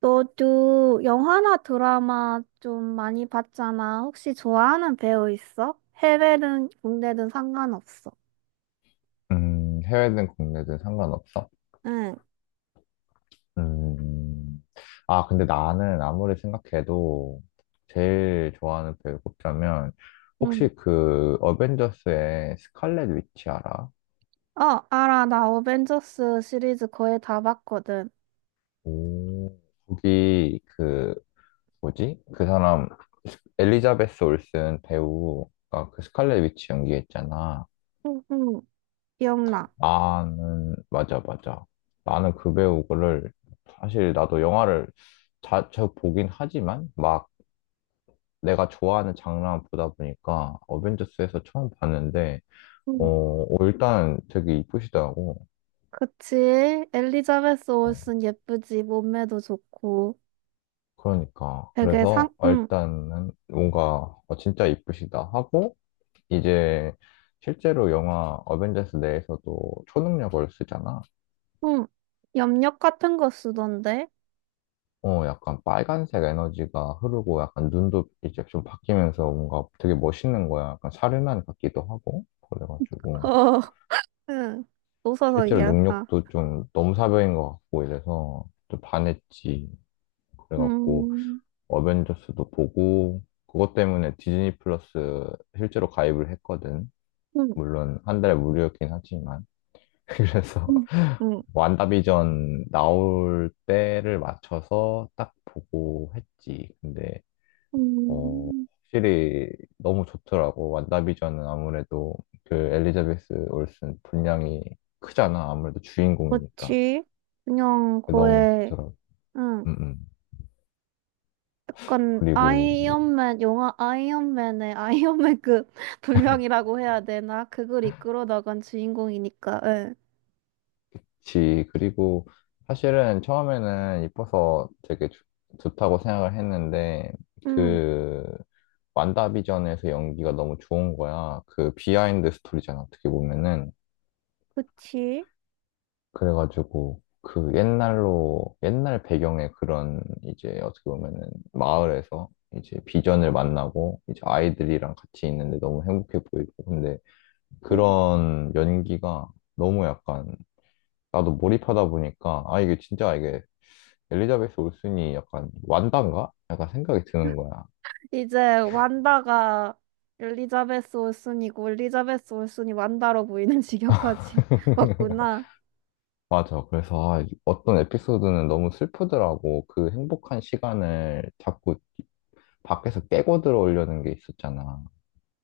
너도 영화나 드라마 좀 많이 봤잖아. 혹시 좋아하는 배우 있어? 해외든 국내든 상관없어. 해외든 국내든 상관없어? 응, 음, 근데 나는 아무리 생각해도 제일 좋아하는 배우 꼽자면, 혹시 응. 그 어벤져스의 스칼렛 위치 알아? 알아. 나 어벤져스 시리즈 거의 다 봤거든. 오, 거기 그, 뭐지? 그 사람, 스- 엘리자베스 올슨 배우가 그 스칼렛 위치 연기했잖아. 응, 응, 기억나. 맞아, 맞아. 나는 그 배우를, 사실 나도 영화를 주 보긴 하지만, 막, 내가 좋아하는 장르만 보다 보니까 어벤져스에서 처음 봤는데, 어, 응. 일단 되게 이쁘시더라고. 그치? 엘리자베스 어, 올슨 예쁘지. 몸매도 좋고. 그러니까. 되게 상, 그래서 응, 일단은 뭔가 진짜 이쁘시다 하고, 이제 실제로 영화 어벤져스 내에서도 초능력을 쓰잖아. 응. 염력 같은 거 쓰던데? 어, 약간 빨간색 에너지가 흐르고 약간 눈도 이제 좀 바뀌면서 뭔가 되게 멋있는 거야. 약간 사르난 같기도 하고. 그래가지고. 어, 응. 웃어서 실제로 미안하다. 능력도 좀 너무 사벽인 것 같고 이래서 좀 반했지. 그래갖고 음, 어벤져스도 보고 그것 때문에 디즈니 플러스 실제로 가입을 했거든. 응, 물론 한 달에 무료였긴 하지만 그래서 응. 완다비전 나올 때를 맞춰서 딱 보고 했지. 근데 어 음, 확실히 너무 좋더라고. 완다비전은 아무래도 그 엘리자베스 올슨 분량이 크잖아. 아무래도 주인공이니까. 그렇지. 그냥 너무 거의, 좋더라고. 응, 음, 음. 약간 그리고, 아이언맨, 영화 아이언맨의 아이언맨급 분량이라고 해야 되나? 그걸 이끌어 나간 주인공이니까, 응. 그리고, 사실은 처음에는 이뻐서 되게 좋다고 생각을 했는데, 응, 그, 완다비전에서 연기가 너무 좋은 거야. 그 비하인드 스토리잖아, 어떻게 보면은. 그치. 그래가지고, 옛날 배경의 그런, 이제 어떻게 보면은, 마을에서 이제 비전을 만나고, 이제 아이들이랑 같이 있는데 너무 행복해 보이고, 근데 응. 그런 연기가 너무 약간 나도 몰입하다 보니까, 아, 이게 엘리자베스 올슨이 약간 완단가? 약간 생각이 드는 거야. 이제 완다가 엘리자베스 올슨이고, 엘리자베스 올슨이 완다로 보이는 지경까지 왔구나. 맞아. 그래서 아, 어떤 에피소드는 너무 슬프더라고. 그 행복한 시간을 자꾸 밖에서 깨고 들어오려는 게 있었잖아.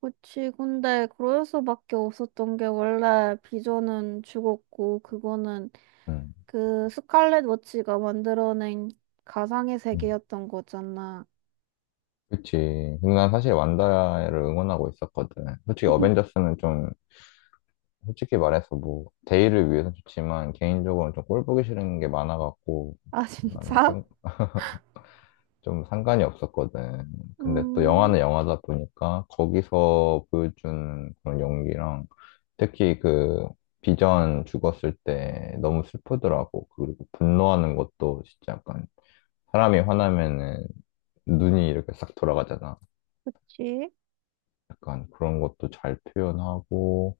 그치. 근데 그래서밖에 없었던 게 원래 비전은 죽었고, 그거는 응. 그 스칼렛 워치가 만들어낸 가상의 응. 세계였던 거잖아. 그치. 근데 난 사실 완다를 응원하고 있었거든. 솔직히 어벤져스는 좀, 솔직히 말해서 뭐, 대의를 위해서 좋지만, 개인적으로는 좀 꼴보기 싫은 게 많아갖고, 아, 나는 진짜? 좀 상관이 없었거든. 근데 또 음, 영화는 영화다 보니까 거기서 보여준 그런 연기랑 특히 그 비전 죽었을 때 너무 슬프더라고. 그리고 분노하는 것도 진짜 약간 사람이 화나면은 눈이 이렇게 싹 돌아가잖아. 그치? 약간 그런 것도 잘 표현하고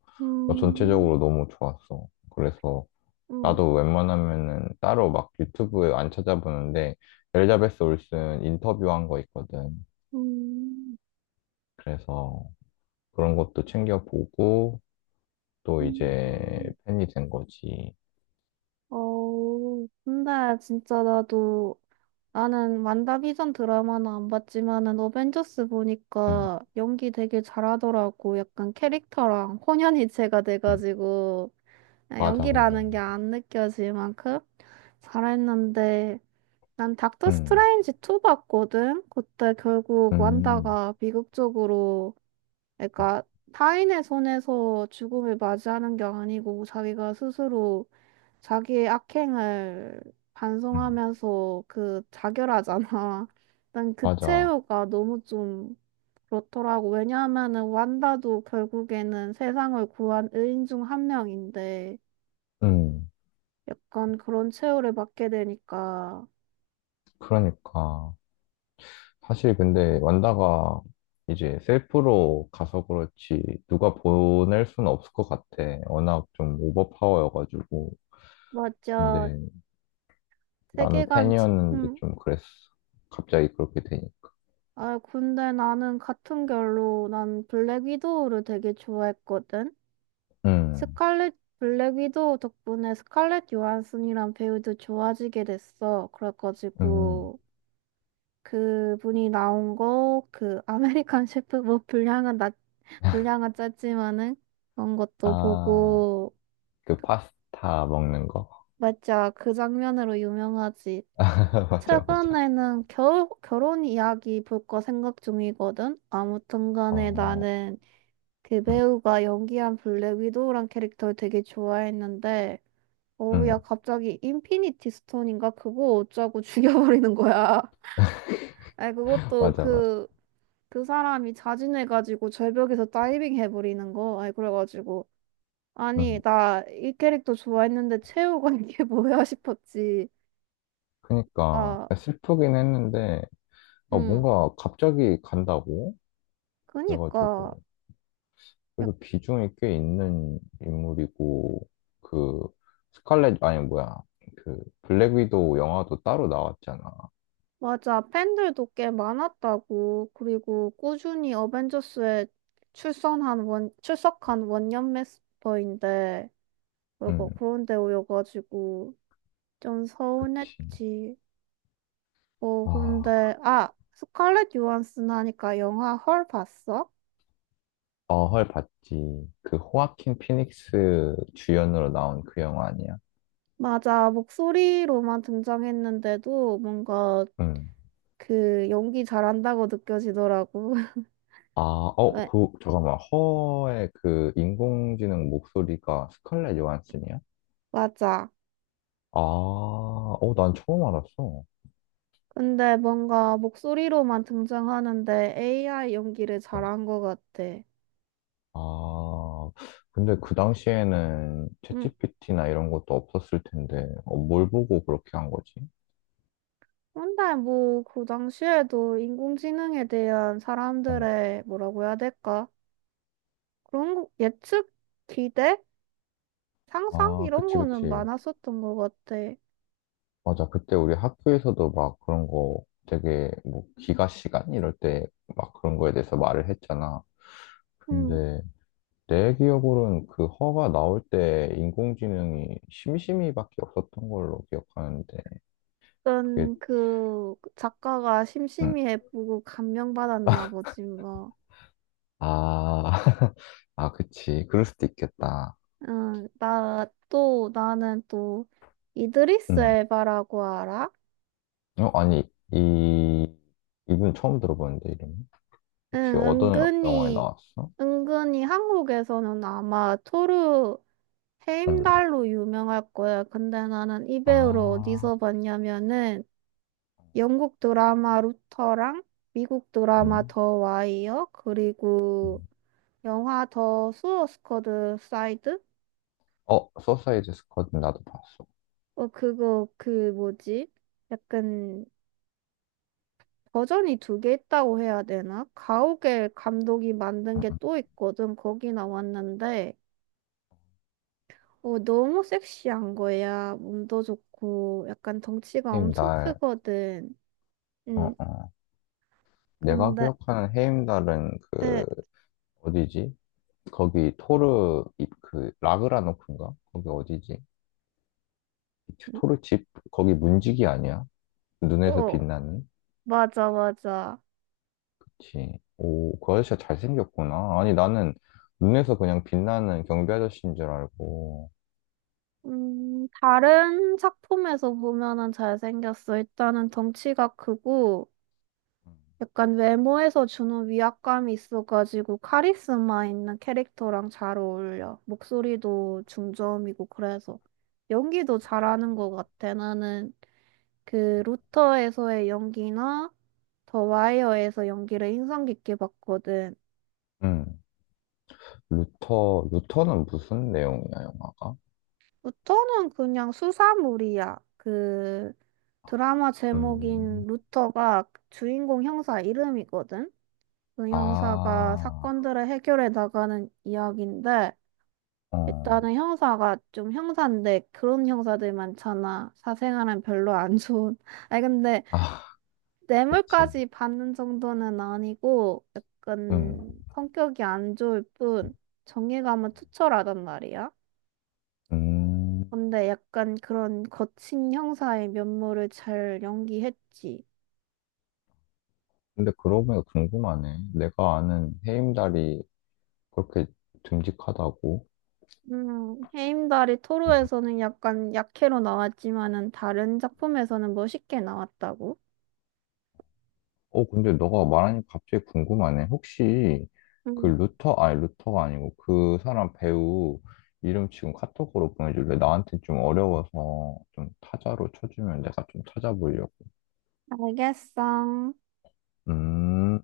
어, 음, 전체적으로 너무 좋았어. 그래서 음, 나도 웬만하면은 따로 막 유튜브에 안 찾아보는데 엘자베스 올슨 인터뷰한 거 있거든. 음, 그래서 그런 것도 챙겨보고 또 이제 음. 팬이 된 거지. 근데 진짜 나는 완다비전 드라마는 안 봤지만은 어벤져스 응, 보니까 연기 되게 잘하더라고. 약간 캐릭터랑 혼연일체가 응. 돼가지고, 아, 맞아, 맞아. 연기라는 게 안 느껴질 만큼 잘했는데, 난 닥터 응, 스트레인지 2 봤거든? 그때 결국 응, 완다가 미국 쪽으로, 응, 그러니까 타인의 손에서 죽음을 맞이하는 게 아니고 자기가 스스로 자기의 악행을 응. 반성하면서 그 자결하잖아. 난 그 맞아. 최후가 너무 좀 그렇더라고. 왜냐하면은 완다도 결국에는 세상을 구한 의인 중 한 명인데 응, 약간 그런 최후를 받게 되니까. 그러니까. 사실 근데 완다가 이제 셀프로 가서 그렇지 누가 보낼 수는 없을 것 같아. 워낙 좀 오버파워여가지고. 맞아. 근데 나는 세계관 치- 팬이었는데 음, 좀 그랬어. 갑자기 그렇게 되니까. 아, 근데 나는 같은 결로 난 블랙 위도우를 되게 좋아했거든. 응, 스칼렛 블랙 위도우 덕분에 스칼렛 요한슨이란 배우도 좋아지게 됐어. 응. 그래가지고 그분이 나온 거 그 아메리칸 셰프 뭐 분량은 짧지만은 그런 것도 아, 보고. 그 파스타 먹는 거? 맞아, 그 장면으로 유명하지. 맞아, 맞아. 최근에는 결 결혼 이야기 볼 거 생각 중이거든. 아무튼 간에 어, 나는 그 응, 배우가 연기한 블랙 위도우란 캐릭터를 되게 좋아했는데, 어우, 응, 야, 갑자기 인피니티 스톤인가? 그거 어쩌고 죽여버리는 거야. 아니, 그것도 맞아, 맞아. 그, 그 사람이 자진해가지고 절벽에서 다이빙 해버리는 거. 아니, 그래가지고. 아니, 응. 나 이 캐릭터 좋아했는데 최후가 이게 뭐야 싶었지. 그니까, 아, 슬프긴 했는데, 어, 음. 뭔가 갑자기 간다고? 그래가지고, 그니까. 그래도 비중이 꽤 있는 인물이고, 그, 스칼렛, 아니, 뭐야, 그, 블랙 위도우 영화도 따로 나왔잖아. 맞아. 팬들도 꽤 많았다고. 그리고 꾸준히 어벤져스에 출석한 원년 멤버인데, 응, 그리고 그런데 오여가지고 좀 그치. 서운했지. 아, 그 아, 스칼렛 요한슨 하니까 영화 헐 봤어? 어헐 봤지. 그 호아킨 피닉스 주연으로 나온 그 영화 아니야? 맞아. 목소리로만 등장했는데도 뭔가 응. 그 연기 잘한다고 느껴지더라고. 아, 왜? 잠깐만. 허의 그 인공지능 목소리가 스칼렛 요한슨이야? 맞아. 아, 어, 난 처음 알았어. 근데 뭔가 목소리로만 등장하는데 AI 연기를 응. 잘한 것 같아. 아, 근데 그 당시에는 음, 챗GPT나 이런 것도 없었을 텐데, 어, 뭘 보고 그렇게 한 거지? 근데 뭐 그 당시에도 인공지능에 대한 응. 사람들의 뭐라고 해야 될까? 예측, 기대, 상상 아, 이런 그치, 거는 그치. 많았었던 것 같아. 맞아. 그때 우리 학교에서도 막 그런 거 되게 뭐 기가 시간 이럴 때 막 그런 거에 대해서 말을 했잖아. 음, 근데 내 기억으로는 그 허가 나올 때 인공지능이 심심이밖에 없었던 걸로 기억하는데 그게 일단 그 작가가 음. 심심이에 보고 감명받았나 보지 뭐. 아, 아, 그치. 그럴 수도 있겠다. 응. 나 또 나는 또 이드리스 음. 엘바라고 알아? 어, 아니, 이, 이분 처음 들어보는데, 이름. 응, 혹시 어떤 영화에 은근히, 나왔어? 은근히 한국에서는 아마 토르 응. 헤임달로 유명할 거야. 근데 나는 이 배우를 아, 어디서 봤냐면은 영국 드라마 루터랑 미국 드라마 음. 더 와이어 그리고 음. 영화 더 수어스쿼드 사이드? 어, 소사이드 스쿼드 나도 봤어. 어, 그거, 그 뭐지? 약간 버전이 두 개 있다고 해야 되나? 가오갤 감독이 만든 응, 게 응. 또 있거든. 거기 나왔는데. 어, 너무 섹시한 거야. 몸도 좋고, 약간 덩치가 엄청 헤임달. 크거든. 어, 응, 어. 내가 근데, 기억하는 헤임달은 에, 어디지? 거기 토르 입 그 라그라노크인가? 거기 어디지? 토르 집 거기 문지기 아니야? 눈에서 어, 빛나는? 맞아, 맞아. 그치. 오, 그 아저씨가 잘생겼구나. 아니 나는 눈에서 그냥 빛나는 경비 아저씨인 줄 알고. 다른 작품에서 보면은 잘생겼어. 일단은 덩치가 크고, 약간 외모에서 주는 위압감이 있어가지고, 카리스마 있는 캐릭터랑 잘 어울려. 목소리도 중저음이고, 그래서. 연기도 잘하는 것 같아. 나는 그 루터에서의 연기나 더 와이어에서 연기를 인상 깊게 봤거든. 음. 루터는 무슨 내용이야, 영화가? 루터는 그냥 수사물이야. 그 드라마 음. 제목인 루터가 주인공 형사 이름이거든. 그 형사가 아, 사건들을 해결해 나가는 이야기인데 어. 일단은 형사가 좀 형사인데 그런 형사들 많잖아. 사생활은 별로 안 좋은. 아니 근데 아, 그치. 뇌물까지 받는 정도는 아니고 음. 약간 성격이 안 좋을 뿐 정의감은 투철하단 말이야. 음. 근데 약간 그런 거친 형사의 면모를 잘 연기했지. 근데 그러고 보니까 궁금하네. 내가 아는 헤임달이 그렇게 듬직하다고? 해임달이 토르에서는 약간 약해로 나왔지만은 다른 작품에서는 멋있게 나왔다고. 어, 근데 너가 말하니 갑자기 궁금하네. 혹시 그 음, 루터, 아니 루터가 아니고 그 사람 배우 이름 지금 카톡으로 보내줄래? 나한테 좀 어려워서 좀 타자로 쳐주면 내가 좀 찾아보려고. 알겠어. 음,